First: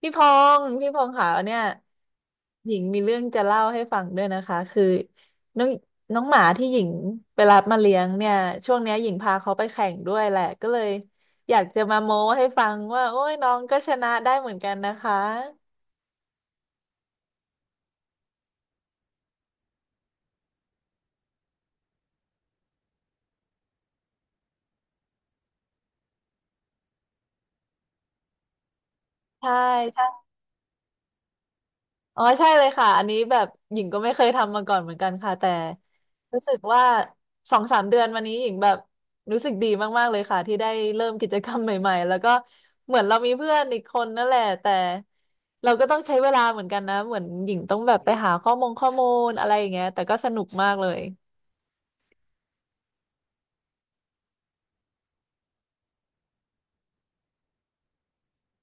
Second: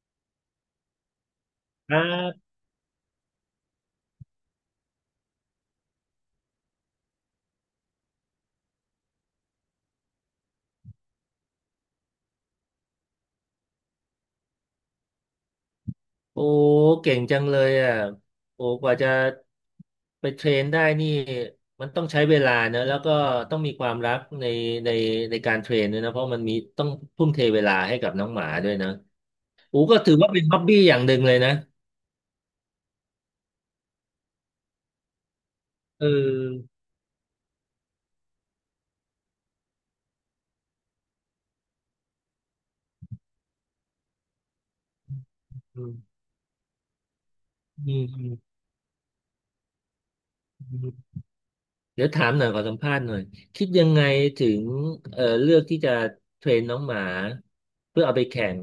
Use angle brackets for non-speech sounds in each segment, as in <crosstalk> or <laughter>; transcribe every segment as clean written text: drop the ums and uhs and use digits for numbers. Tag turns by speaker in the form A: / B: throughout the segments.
A: พี่พงษ์พี่พงษ์ค่ะเนี่ย
B: ครับ
A: หญิงมีเรื่องจะเล่าให้ฟังด้วยนะคะคือน้องน้องหมาที่หญิงไปรับมาเลี้ยงเนี่ยช่วงเนี้ยหญิงพาเขาไปแข่งด้วยแหละก็เลยอยากจะมาโม้ให้ฟังว่าโอ้ยน้องก็ชนะได้เหมือนกันนะคะ
B: โอ้เก่งจังเลยอ่ะโอ้กว่าจะไปเทรนได้นี่มันต้องใช้เวลานะแล้วก็ต้องมีความรักในในในการเทรนด้วยนะเพราะมันมีต้องทุ่มเทเวลาให้กับน้องหมาด้วยนะ
A: ใช่
B: โอ้ก็ถือ
A: ใช่
B: ว่าเป็นฮ็อบบี้อย่างหนึ่งเลยนะ
A: อ๋อใช่เลยค่ะอันนี้แบบหญิงก็ไม่เคยทำมาก่อนเหมือนกันค่ะแต่
B: เอ
A: รู้สึก
B: อ
A: ว่าสองสามเดือนมานี้หญิงแบบรู้สึกดีมากๆเลยค่ะที่ได้เริ่มกิจกรรมใหม่ๆแล้วก็เหมือนเรามีเพื่อนอีกคนนั่นแหละแต่เรา
B: อื
A: ก็ต้องใช้
B: ม
A: เวลาเหมือนกันนะเหมือนหญิงต้องแบบไปหาข้อมูลอะไรอย่างเงี้ยแต่ก็สนุกมาก
B: อื
A: เลย
B: ม เดี๋ยวถามหน่อยขอสัมภาษณ์หน่อยคิดยังไงถึงเลือกที่จะเทรนน้องหมาเพื่อเอาไปแข่ง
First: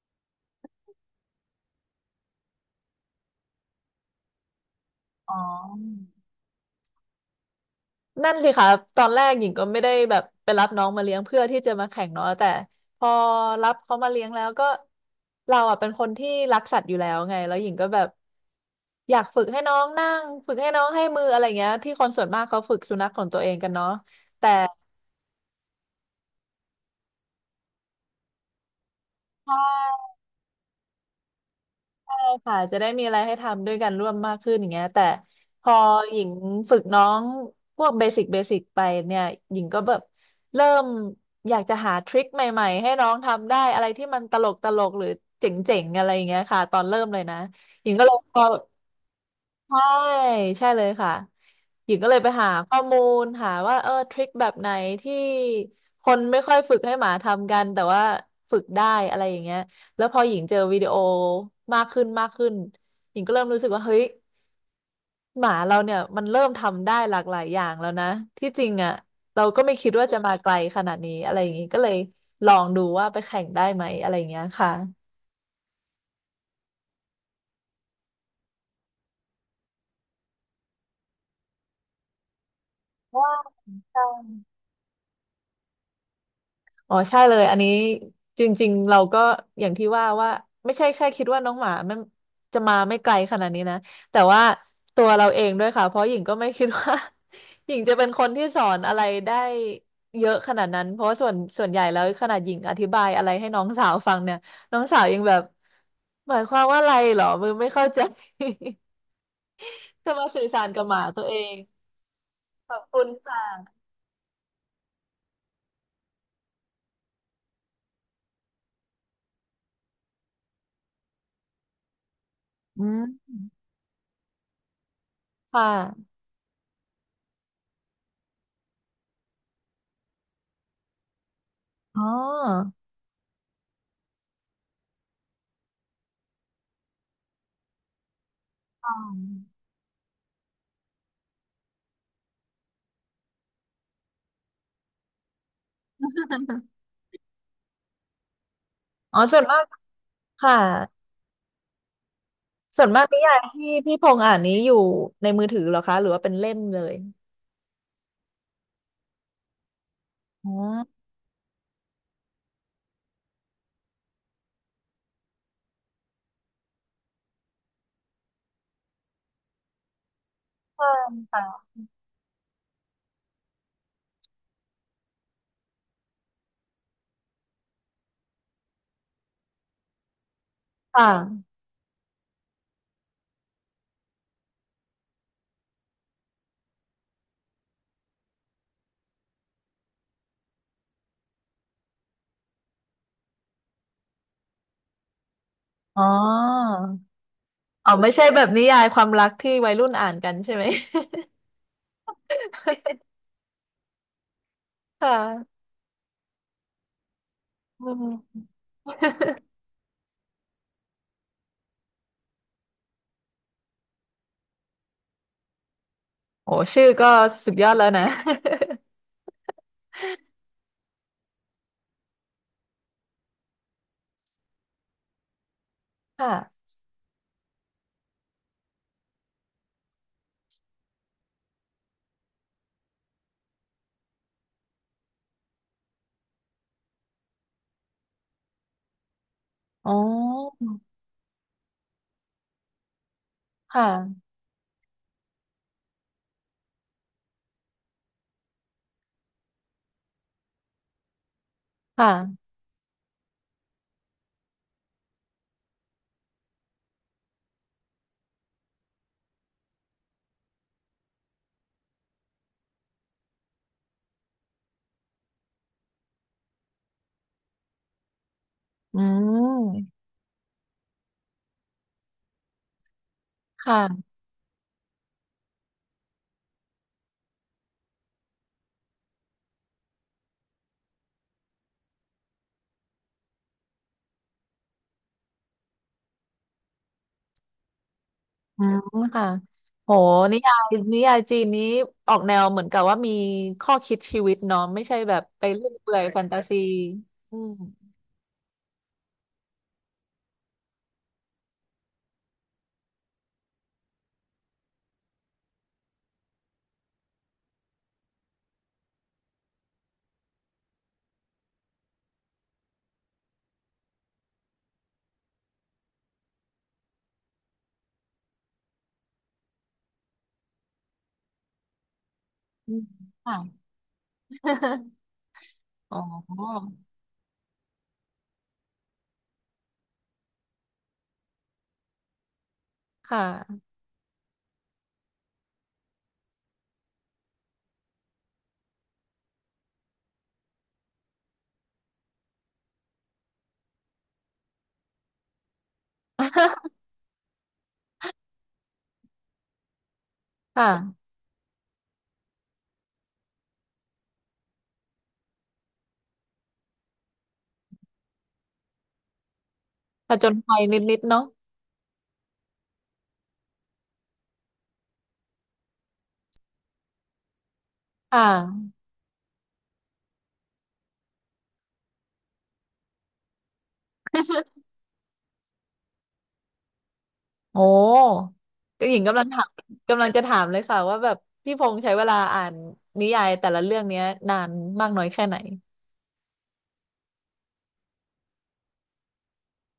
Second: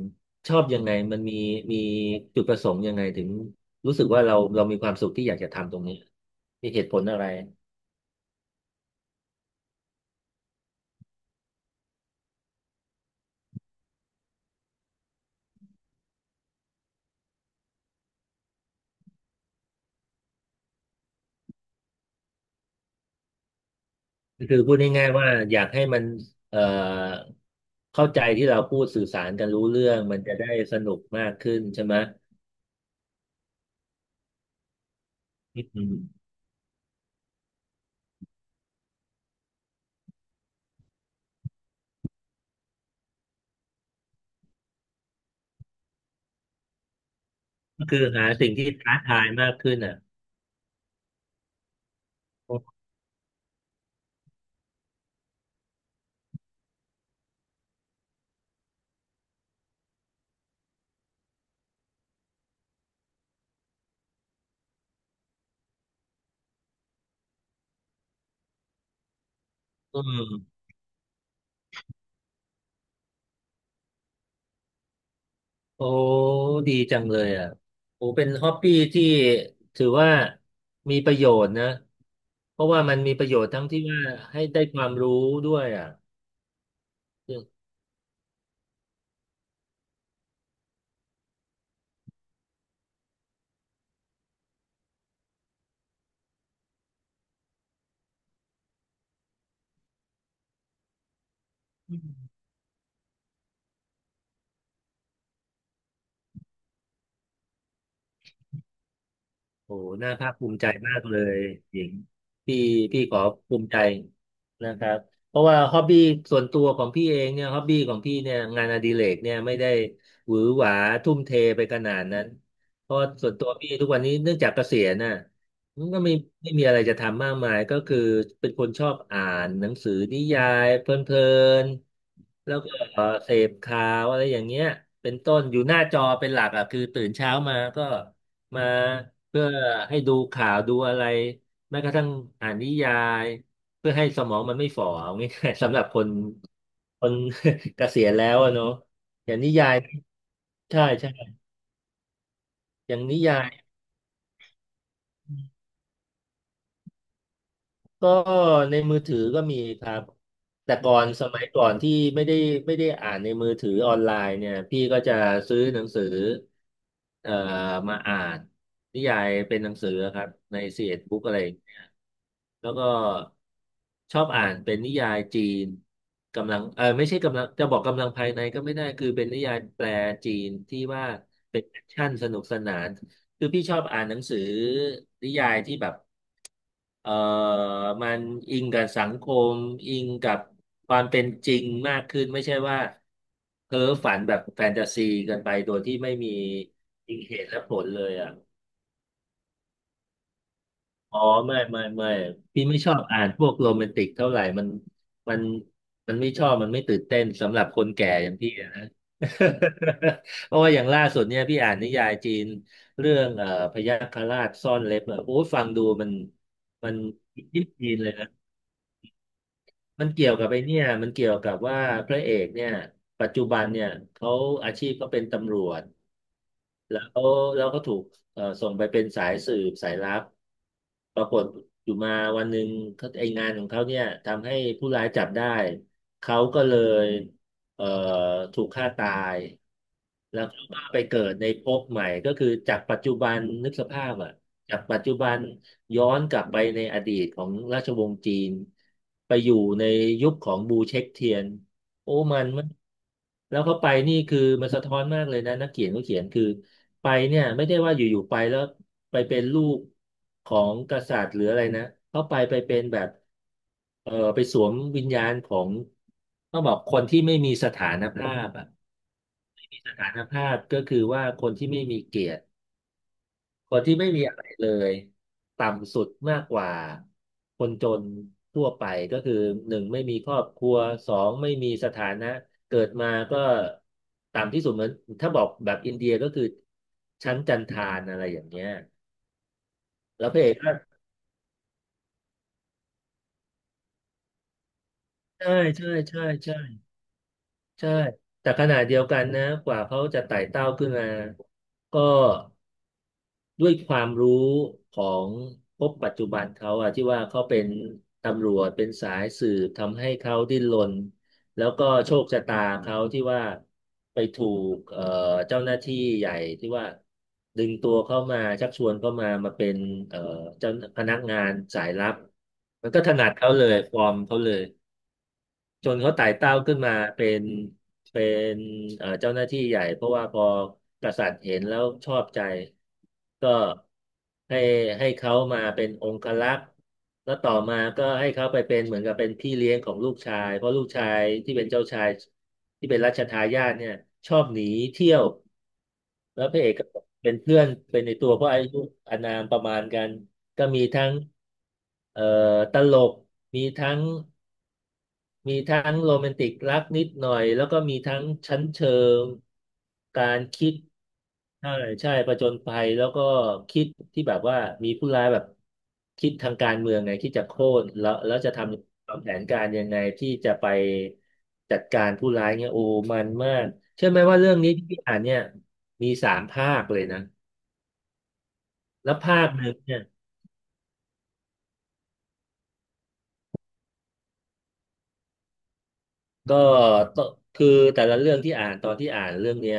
B: ชอบยังไงมันมีจุดประสงค์ยังไงถึงรู้สึกว่าเรามีความสุขที่อ
A: อ๋
B: ยากจะทำตรงนี้
A: อ
B: มีเหตุผลอะไร
A: นั่นสิคะตอนแรกหญิงก็ไม่ได้แบบไปรับน้องมาเลี้ยงเพื่อที่จะมาแข่งเนาะแต่พอรับเขามาเลี้ยงแล้วก็เราอ่ะเป็นคนที่รักสัตว์อยู่แล้วไงแล้วหญิงก็แบบอยากฝึกให้น้องนั่งฝึกให้น้องให้มืออะไรเงี้ยที่คนส่วนมากเขาฝึกสุนัขของตัวเองกันเนาะแต่
B: คือพูดง่ายๆว่าอยากให้มันเอ่อเข้าใจที่เราพูดสื่อสารกันรู้เรื่องมันจะได้สนุกมากขึ้นใช่ไหม
A: ค่ะจะได้มีอะไรให้ทำด้วยกันร่วมมากขึ้นอย่างเงี้ยแต่พอ
B: อืม
A: หญิงฝึกน้องพวกเบสิกเบสิกไปเนี่ยหญิงก็แบบเริ่มอยากจะหาทริคใหม่ๆให้น้องทำได้อะไรที่มันตลกตลกหรือเจ๋งๆอะไรอย่างเงี้ยค่ะตอนเริ่มเลยนะ
B: ก็
A: หญิง
B: คื
A: ก็
B: อ
A: เลย
B: หา
A: พอ
B: สิ่งที่ท้าทายมากขึ้น
A: ใช่
B: อ่ะ
A: ใช่เลยค่ะหญิงก็เลยไปหาข้อมูลหาว่าเออทริคแบบไหนที่คนไม่ค่อยฝึกให้หมาทำกันแต่ว่าฝึกได้อะไรอย่างเงี้ยแล้วพอหญิงเจอวิดีโอมากขึ้นหญิงก็เริ่มรู้สึกว่าเฮ้ยหมาเราเนี่ยมันเริ่มทำได้หลากหลายอย่างแล้วนะที่จริงอ่ะเราก็ไม่คิด
B: อื
A: ว่าจะมาไกล
B: ม
A: ขนาดนี้อะไรอย่างงี้ก็เลยลองดูว่าไปแข่งได้ไหมอะไรอย่างเงี้ยค่ะ
B: โอ้ดีจังเลยอ่ะโอ้เป็นฮอปปี้ที่ถือว่ามีประโยชน์นะเพราะว่ามันมีประ
A: ว้า
B: โยชน์
A: ว
B: ทั้งที่ว่าให้ได้ความรู้ด้วยอ่ะ
A: อ๋อใช่เลยอันนี้จริงๆเราก็อย่างที่ว่าว่าไม่ใช่แค่คิดว่าน้องหมาไม่จะมาไม่ไกลขนาดนี้นะแต่ว่าตัวเราเองด้วยค่ะเพราะหญิงก็ไม่คิดว่า <laughs> หญิงจะเป็นคนที่สอนอะไรได้เยอะขนาดนั้นเพราะว่าส่วนใหญ่แล้วขนาดหญิงอธิบายอะไรให้น้องสาวฟังเนี่ยน้องสาวยังแบบหมายความว่าอะไรเหรอมือไม่เข้าใจ
B: โอ้โห
A: <laughs> จะ
B: น่า
A: มา
B: ภาค
A: สื่อ
B: ภู
A: สา
B: มิใจ
A: รกับห
B: มา
A: มา
B: กเล
A: ตัวเอ
B: ย
A: ง
B: หญิงพี่
A: ขอบคุ
B: พี่
A: ณ
B: ขอ
A: ค่ะ
B: ภูมิใจนะครับเพราะว่าฮอบบี้ส่วนตัวของพี่เองเนี่ยฮอบบี้ของพี่เนี่ยงานอดิเรกเนี่ยไม่ได้หวือหวาทุ่มเทไปขนาดนั้น
A: อื
B: เพราะ
A: ม
B: ส่วนตัวพี่ทุกวันนี้เนื่องจากเกษียณน่ะ
A: ค่
B: มันก็ไม่
A: ะ
B: ไม่มีอะไรจะทำมากมายก็คือเป็นคนชอบอ่านหนังสือนิยายเพลิน
A: อ๋
B: ๆแล้วก
A: อ
B: ็เสพข่าวอะไรอย่างเงี้ยเป็นต้นอยู่หน้าจอเป็นหลักอ่ะคือตื่นเช้ามาก็ มา
A: อ๋
B: เพื่อ
A: อ
B: ให้ดูข่าวดูอะไรแม้กระทั่งอ่านนิยายเพื่อให้สมองมันไม่ฝ่อเอาง่ายๆ <laughs> สำหรับคน <laughs> เกษียณแล้วอะเนาะ
A: อ๋อ
B: อย่า
A: ส่
B: ง
A: วน
B: นิ
A: มาก
B: ยาย
A: ค่ะ
B: ใช่ใช่
A: ส่วน
B: อย่า
A: มา
B: ง
A: ก
B: นิ
A: นิยา
B: ยา
A: ย
B: ย
A: ที่พี่พงษ์อ่านนี้อยู่ในมือถือเหรอคะหรือว่าเป็นเล่มเลย
B: ก็ในมือถือก็มีครับ
A: อ๋อ
B: แต่ก่อนสมัยก่อนที่ไม่ได้อ่านในมือถือออนไลน์เนี่ยพี่ก็จะซื้อหนังสือเอ่อมาอ่านนิยายเป็นหนังสือครับในเซี
A: ค่
B: เอ็ด
A: ะ
B: บุ๊กอะไร แล้วก็ชอบอ่านเป็นนิยายจีนกำลังเออไม่ใช่กำลังจะบอกกำลังภายในก็ไม่ได้คือเป็นนิยายแปลจีนที่ว่า
A: ค่ะ
B: เป็นแอคชั่นสนุกสนานคือพี่ชอบอ่านหนังสือนิยายที่แบบเออมันอิงกับสังคมอิงกับความเป็นจริงมากขึ้นไม่ใช่ว่าเพ้อฝันแบบแฟนตาซีเกันไปโดยที่
A: อ๋อ
B: ไม่มีจริงเหตุและผล
A: อ๋อ
B: เล
A: ไม่
B: ย
A: ใช่
B: อ่ะ
A: แบบนิยายความรักที่วัยรุ่นอ่านกันใช่ไหม
B: อ๋อไม่ไม่ไม่พี่ไม่ชอบ
A: <laughs>
B: อ่านพวกโรแมนติกเท่าไหร่
A: ค่ะ
B: มันมันไม่ชอบมันไม่ตื่นเต้นสำหรับค
A: อื
B: นแก่อย่าง
A: ม
B: พี่อะนะ <laughs> เพราะว่าอย่างล่าสุดเนี่ยพี่อ่านนิยายจีนเรื่องพยัคฆราชซ่อนเล็บอะโอ้ยฟังดูมัน
A: โอ้ชื่อ
B: มัน
A: ก็สุด
B: ยิ
A: ย
B: บ
A: อดแล้
B: จี
A: ว
B: น
A: นะ
B: เลยนะมันเกี่ยวกับไอ้เนี่ยมันเกี่ยวกับว่าพระเอกเนี่ยปัจจุบันเนี่ยเขาอาชีพก็เป็นตำรวจ
A: <laughs> ค่ะ
B: แล้วแล้วก็ถูกส่งไปเป็นสายสืบสายลับปรากฏอยู่มาวันหนึ่งเขาไองานของเขาเนี่ยทำให้ผู้ร้ายจับได้เขาก็เลยเอ่อถูกฆ่าตาย
A: อ๋อ
B: แล้วเขาก็ไปเกิดในภพใหม่ก็คือจากปัจจุบันนึก
A: ค
B: สภาพ
A: ่ะ
B: อ่ะจากปัจจุบันย้อนกลับไปในอดีตของราชวงศ์จีนไปอยู่ในยุคของบูเช็คเทียน โอ้มั
A: ค่ะ
B: นมันแล้วเขาไปนี่คือมันสะท้อนมากเลยนะนักเขียนเขาเขียนคือไปเนี่ยไม่ได้ว่าอยู่ๆไปแล้วไปเป็นลูกของกษัตริย์หรืออะไรนะเขาไปเป็นแบบไปสวมวิญญาณของต้องบอกคนที่ไม่มีสถานภาพอ่ะ
A: อื
B: มีส
A: ม
B: ถานภาพก็คือว่าคนที่ไม่มีเกียรติ คนที่
A: ค่ะ
B: ไม่มีอะไรเลยต่ำสุดมากกว่าคนจนทั่วไปก็คือหนึ่งไม่มีครอบครัวสองไม่มีสถานะเกิดมาก็ต่ำที่สุดเหมือนถ้าบอกแบบอินเดียก็คือชั้นจันทานอะไรอย่าง
A: อื
B: เงี้ย
A: มค่ะโห
B: แล้วพ
A: นิ
B: ระเอ
A: ยา
B: กก็
A: ยนิยายจีนนี้ออกแนวเหมือนกับว่ามีข้อคิดชีวิตเนาะไม่ใช่แบบไป
B: ใช่
A: เรื่อย
B: ใช่
A: เปื่อยแฟ
B: ใช่
A: นตาซี
B: ใช่
A: อืม
B: ใช่แต่ขณะเดียวกันนะกว่าเขาจะไต่เต้าขึ้นมาก็ ด้วยความรู้ของพบปัจจุบันเขาอะที่ว่าเขาเป็นตำรวจเป็นสายสืบทำให้เขาดิ้นรนแล้วก็โชคชะตาเขาที่ว่าไปถูกเจ้าหน้าที่ใหญ่ที่ว่าดึงตัวเข้ามาชักชวนเข้ามาเป็นเอ่อเจ้าพนักงานสายลับ
A: อืม
B: มันก็ถนัด
A: ค่ะ
B: เขาเลยฟอร์มเขาเลย จ
A: <laughs> อ๋
B: นเขาไต่เต้า
A: อ
B: ขึ้นมาเป็นเจ้าหน้าที่ใหญ่เพราะว่าพอกษัตริย์เห็นแล้วชอบใจ
A: ค่ะ
B: ก็ให้ให้เขามาเป็นองครักษ์แล้วต่อมาก็ให้เขาไปเป็นเหมือนกับเป็นพี่เลี้ยงของลูกชายเพราะลูกชายที่เป็นเจ้าชายที่เป็นรัชทายาทเนี่ยชอบหนีเที่ยวแล้วพระเอกก็
A: <laughs>
B: เป็นเพื่อนเป็นในตัวเพราะอายุอานามประมาณกันก็มี
A: ค่ะ
B: ทั้งเอ่อตลกมีทั้ง มีทั้งโรแมนติกรักนิดหน่อยแล้วก็มีทั้งชั้นเชิง
A: ผจ
B: กา
A: ญ
B: ร
A: ภัย
B: คิด
A: นิดๆเนาะ
B: ใช่ใช่ประจนภัยแล้วก็คิดที่แบบว่ามีผู้ร้ายแบบคิดทางการเมืองไงคิดจะโค่นแล้
A: ค
B: วแล้วจะท
A: ่ะ
B: ำวางแผนการยังไงที่จะไปจัดการผู้ร้ายเงี่ยโอ้มันมากเชื่อไหมว่าเรื่องนี้ที่พี่อ่านเนี่ยมีสามภาคเลยนะ
A: โอ้ก็หญิง
B: แล้ว
A: กำลังถา
B: ภาค
A: ม
B: หนึ่งเนี่
A: กำ
B: ย
A: ลังจะถามเลยค่ะว่าแบบพี่พงษ์ใช้เวลาอ่านนิยายแต่ละเรื่องเนี้ยนานมากน้อยแค่ไหน
B: ก็ต้องคือแต่ละเรื่องที่อ่านตอนที่อ่านเรื่องเนี้ย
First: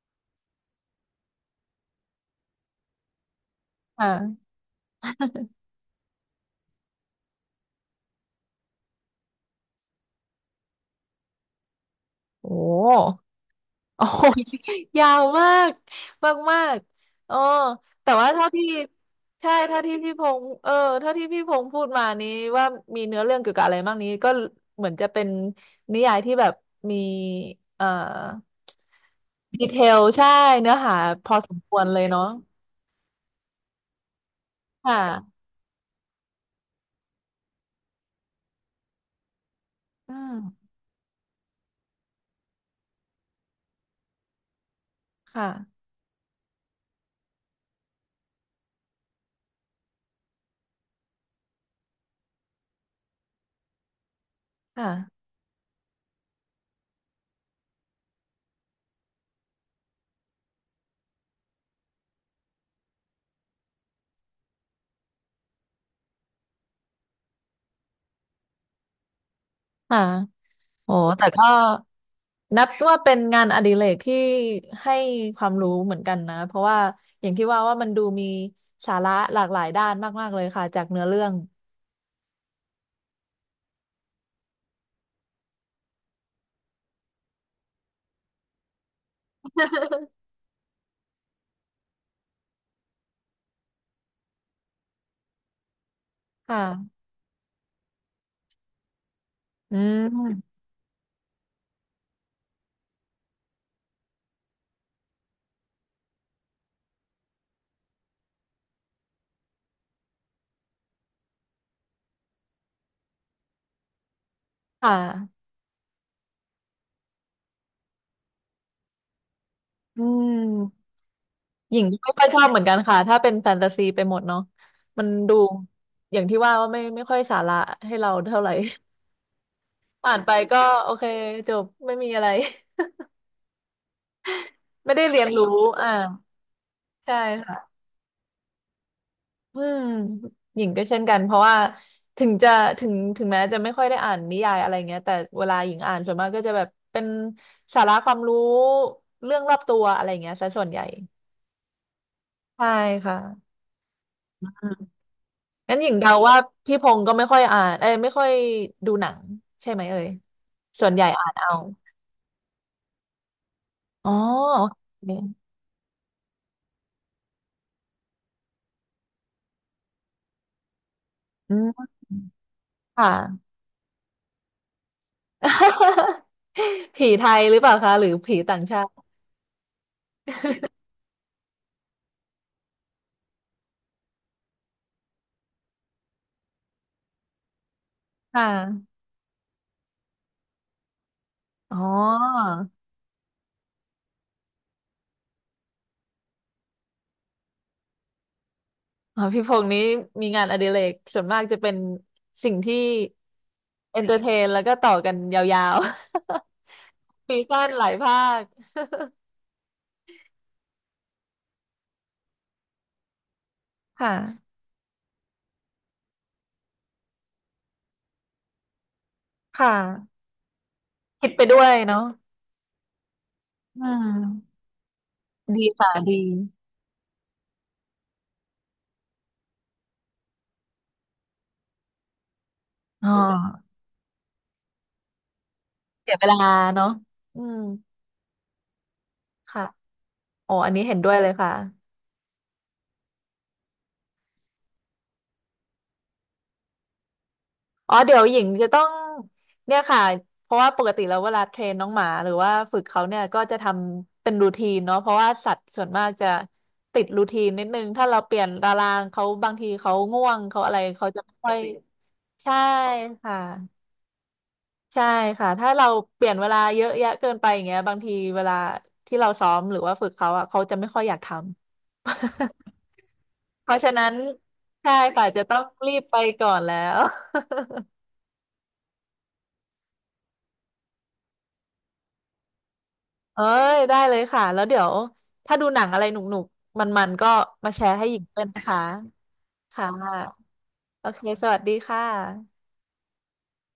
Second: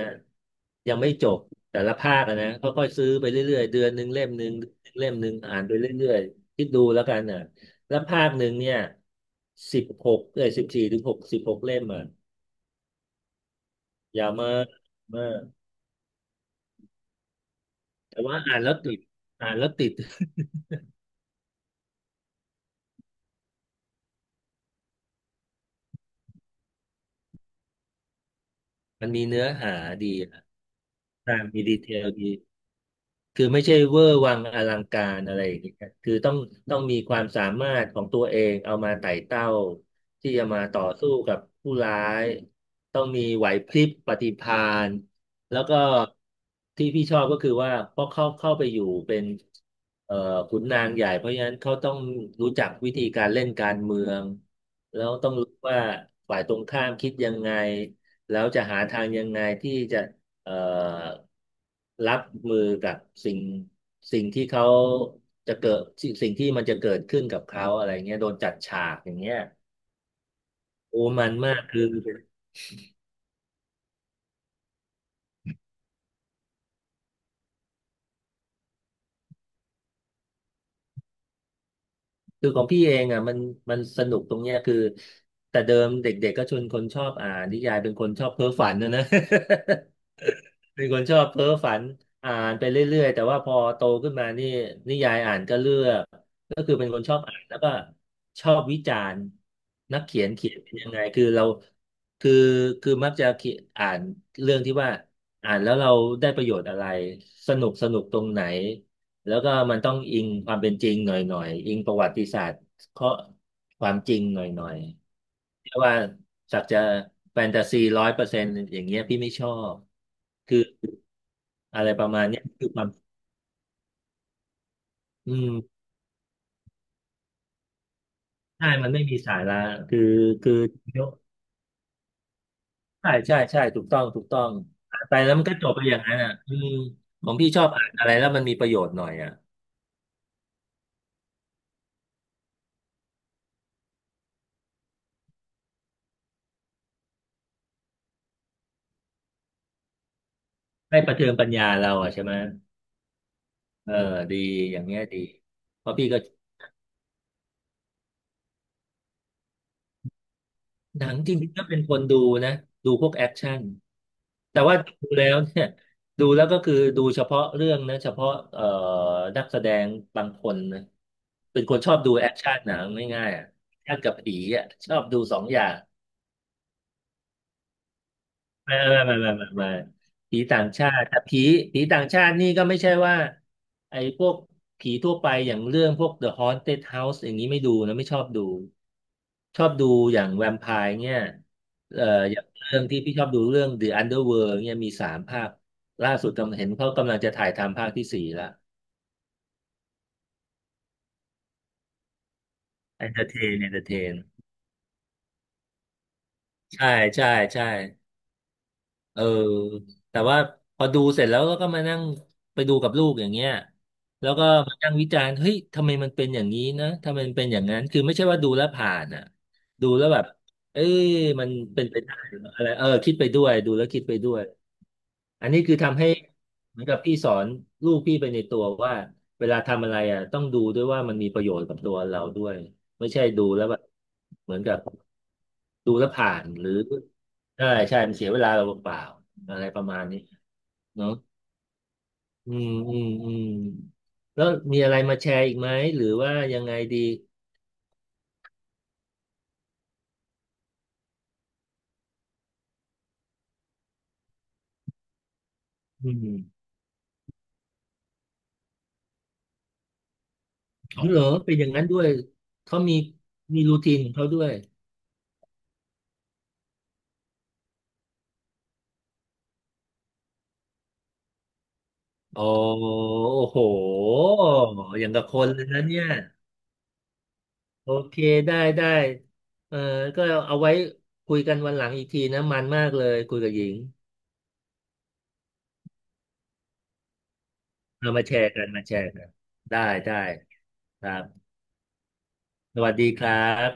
B: ยังไม่จบแต่ละภาคอะนะค่อยๆซื้อไปเรื่อยๆเดือนหนึ่งเล่มห
A: ค่ะ
B: นึ่งเล่มหนึ่งอ่านไปเรื่อยๆคิดดูแล้วกันน่ะแล้วภาคหนึ่งเนี่ย14ถึง66เล่มอ่ะ
A: โอ้ โอ้
B: ยาว
A: ย
B: มาก
A: <laughs> ยาว
B: มาก
A: มากมากมากอ๋อแต่
B: แต่
A: ว่า
B: ว่า
A: เท่า
B: อ่าน
A: ที่
B: แล้วติดอ่า
A: ใช่
B: นแล้ว
A: เท่า
B: ติด
A: ที่พี่พ
B: <laughs>
A: งษ์เท่าที่พี่พงษ์พูดมานี้ว่ามีเนื้อเรื่องเกี่ยวกับอะไรบ้างนี้ก็เหมือนจะเป็นนิยายที่แบบมีเอ่อ
B: มันมีเนื้อ
A: ดี
B: หา
A: เทล
B: ดี
A: ใช่
B: อะ
A: เนื้อหาพอ
B: อ่าน
A: สม
B: มี
A: ค
B: ดี
A: วร
B: เท
A: เลย
B: ล
A: เนาะ
B: ดี คือไม่ใช่เวอร์วังอลัง
A: ค
B: การอะ
A: ่ะ
B: ไรอย่างเงี้ยคือต้องมีความสามารถของตัวเองเอามาไต่เต้า
A: อื
B: ที่จะมา
A: ม
B: ต่อสู้กับผู้ร้าย ต้องมีไหวพริบปฏิภาณ
A: ค่ะ
B: แล้วก็ที่พี่ชอบก็คือว่าเพราะเข้าไปอยู่เป็นเอ่อขุนนางใหญ่เพราะฉะนั้นเขาต้องรู้จักวิธีการเล่นการเมือง
A: ค่ะ
B: แล้วต้องรู้ว่าฝ่ายตรงข้ามคิดยังไงแล้วจะหาทางยังไงที่จะ เอ่อรับมือกับสิ่งสิ่งที่เขาจะเกิดสิ่งที่มันจะเกิดขึ้นกับเขาอะไรเงี้ยโดนจัดฉากอย่างเงี้ย
A: ค่ะ โอ้
B: โอ้
A: แต่
B: มัน
A: ก็
B: มากคือ
A: นับว่าเป็นงานอดิเรกที่ให้ความรู้เหมือนกันนะเพราะว่าอย่างที่ว่าว่ามันดูมีสาระหลากหลายด้านมากๆเลยค่ะจากเนื้อเรื่อง
B: คือของพี่เองอ่ะมันสนุกตรงเนี้ยคือแต่เดิมเด็กๆก็ชวนคนชอบอ่านนิยายเป็นคนชอบเพ้อฝันนะนะ เป็นคนชอบเพ้อฝันอ่านไปเรื่อยๆแต่ว่าพอโตขึ้นมานี่นิยายอ่านก็เลือกก็คือเป็น
A: ค่ะ
B: คนชอบอ่านแล้วก็ชอบวิจารณ์
A: อื
B: นักเขียนเขีย
A: ม
B: นเป็นยังไงคือเราคือคือมักจะเขียนอ่านเรื่องที่ว่าอ่านแล้วเราได้ประโยชน์อะไรสนุกสนุกตรงไหนแล้วก็มันต้องอิงความเป็นจริงหน่อยหน่อยอิงประวัติศาสตร์ข้อความจริงหน่อยหน่อย
A: ค่ะ
B: เรียกว่าสักจะแฟนตาซี100%อย่างเงี้ยพี่ไม่ชอบ
A: อื
B: คือ
A: มหญิ
B: อะ
A: ง
B: ไรประ
A: ไม่
B: มา
A: ค่อ
B: ณ
A: ยช
B: เนี้
A: อ
B: ย
A: บเหมือน
B: คือ
A: กัน
B: ความ
A: ค่ะถ้าเป็นแฟนตาซีไปหมดเนาะมัน
B: อื
A: ดู
B: ม
A: อย่างที่ว่าว่าไม่ค่อยสาระให้เราเท่าไหร่
B: ใช่ มันไม่มีสาระคือ
A: <laughs> อ่านไป
B: คือ
A: ก็โอ
B: อ
A: เคจบไม่มีอะไร <laughs>
B: ใช่ใช่ใช่ถูกต้องถูกต้อง
A: ไม่
B: อ่า
A: ได้
B: นไป
A: เรียน
B: แล้วมั
A: รู้
B: นก็จบไป
A: อ่า
B: อย่างนั้นอ่ะอืม
A: ใช
B: ของพี่ชอ
A: ่
B: บอ่านอะไรแล้วมันมีประโยชน์หน่อยอ่ะ
A: อืมหญิงก็เช่นกันเพราะว่าถึงจะถึงแม้จะไม่ค่อยได้อ่านนิยายอะไรเงี้ยแต่เวลาหญิงอ่านส่วนมากก็จะแบบเป็นสาระความรู้เรื่องรอบตัวอะไรเงี้ยซะส่วนใหญ่
B: ให้ประเทืองปัญญาเราอ่ะใช่ไหม
A: ใช่ค่ะ
B: เออดี
A: อืม
B: อย่างเงี้ยดี
A: งั้นห
B: เพ
A: ญิง
B: ราะพี่
A: เดา
B: ก็
A: ว่าพี่พงศ์ก็ไม่ค่อยอ่านเอ้ยไม่ค่อยดูหนังใช่ไหมเอ่ยส่วนให
B: ห
A: ญ่
B: นัง
A: อ่า
B: จ
A: นเอา
B: ริงๆก็เป็นคนดูนะดูพวกแอคชั่น
A: อ๋อ
B: แต่
A: โอเ
B: ว่าดูแล้ว
A: ค
B: เนี่ยดูแล้วก็คือดูเฉพาะเรื่องนะเฉพาะนักแสดงบางคนนะ
A: อื
B: เป็นคน
A: ม
B: ชอบดูแอคชั่นหนัง
A: ค่ะ
B: ง่ายๆอะแอคชั่นกับผีอ่ะชอบดูสองอย่าง
A: <laughs> ผีไทยหรือเปล่าคะหรือผีต่าง
B: ไม่
A: ชาติ
B: ไม่ไม่ไม่ไม่ไม่ผีต่างชาติ แต่ผีต่างชาตินี่ก็ไม่ใช่ว่าไอ้พวกผีทั่วไปอย่างเรื่องพวก The Haunted House อย่างนี้ไม่ดูนะไม่ชอบ
A: ค
B: ดู
A: ่ะ
B: ชอบดูอย่างแวมไพร์เนี่ย
A: อ๋อ
B: เอ่ออย่างเรื่องที่พี่ชอบดูเรื่อง The Underworld เนี่ยมีสามภาคล่าสุดกำลังเห็นเขากำลังจะถ่ายทำภาคที่สี่ละ
A: อ๋อพี่พงษ์นี้มีงานอดิเรกส่วนมากจะเป็นสิ่งที่
B: Entertain
A: เอนเตอร์เท
B: Entertain
A: นแล้วก็ต่อกันยาว
B: ใช่
A: ๆ
B: ใช่
A: <laughs> ปีสั้
B: ใช่
A: นหลายภาค
B: เออแต่ว่าพอดูเสร็จแล้วก็มานั่งไปดูกับลูกอย่างเงี้ย
A: <laughs> ค่ะ
B: แล้วก็มานั่งวิจารณ์เฮ้ยทำไมมันเป็นอย่างนี้นะทำไมมันเป็นอย่างนั้นคือไม่ใช่ว่าดูแล้วผ่านอ่ะ
A: ค่
B: ดูแล้ว
A: ะ
B: แบบเอ้ย
A: คิดไป
B: มัน
A: ด้วย
B: เป็นไป
A: เนาะ
B: ได้เหรออะไรเออคิดไปด้วยดู
A: อื
B: แล้วคิดไปด้วย
A: ม
B: อันนี้
A: ดี
B: คือ
A: ค่ะ
B: ทำให้
A: ดี
B: เหมือนกับพี่สอนลูกพี่ไปในตัวว่าเวลาทำอะไรอ่ะต้องดูด้วยว่ามันมีประโยชน์กับตัวเราด้วย
A: อ๋
B: ไม่ใช่ดูแล้ว
A: อ
B: แบบเหมือนกับดูแล้
A: เสี
B: ว
A: ยเว
B: ผ่า
A: ลา
B: นหรือ
A: เนาะอืม
B: ใช่ใช่มันเสียเวลาเราเปล่าๆอะ
A: ค่ะ
B: ไรประมาณนี้
A: โอ้อันนี้เห็นด้
B: เนาะ
A: วยเลยค่ะ
B: อืมอืมอืมแล้วมีอะไรมาแชร์อีกไหมหรือว่ายังไงดี
A: อ๋อเดี๋ยวหญิงจะต้องเนี่ยค่ะเพราะว่าปกติแล้วเวลาเทรนน้องหมาหรือว่าฝึกเขาเนี่ยก็จะทำเป็นรูทีนเนาะเพราะว่าสัตว์ส่วนมา
B: อื
A: กจะ
B: ม
A: ติดรูทีนนิดนึงถ้าเราเปลี่ยนตารางเขาบางทีเขาง่วงเขาอะไร
B: อ๋อ
A: เขา
B: เหร
A: จะ
B: อ
A: ไม่ค่อ
B: เป็น
A: ย
B: อย่างนั้นด้วย
A: ใช่
B: เขามี
A: ค่ะ
B: มีรูทีนของเขาด้วย
A: ใช่ค่ะถ้าเราเปลี่ยนเวลาเยอะแยะเกินไปอย่างเงี้ยบางทีเวลาที่เราซ้อมหรือว่าฝึกเขาอ่ะเขาจะไม่ค่อยอยากทำ
B: โอ้โห
A: <laughs> เพราะฉะนั้นใช่
B: อย่างกั
A: ค่ะ
B: บค
A: จะ
B: น
A: ต้อ
B: เล
A: ง
B: ยนะ
A: รี
B: เนี่
A: บ
B: ย
A: ไปก่อนแล้ว
B: โอเคได้ได้เออก็เอาไว้คุยกันวันหลังอีกทีนะมันมากเลยคุย
A: เอ้
B: กับหญิง
A: ยได้เลยค่ะแล้วเดี๋ยวถ้าดูหนังอะไรหนุกๆมันๆก็มาแชร์ให้
B: เอา
A: หญิง
B: มาแช
A: ด้วย
B: ร์
A: นะ
B: กัน
A: คะ
B: มาแชร์กันได้
A: ค่ะ
B: ได้ค
A: โอ
B: รั
A: เค
B: บ
A: สวัสดีค่ะ
B: สวัสดีครับ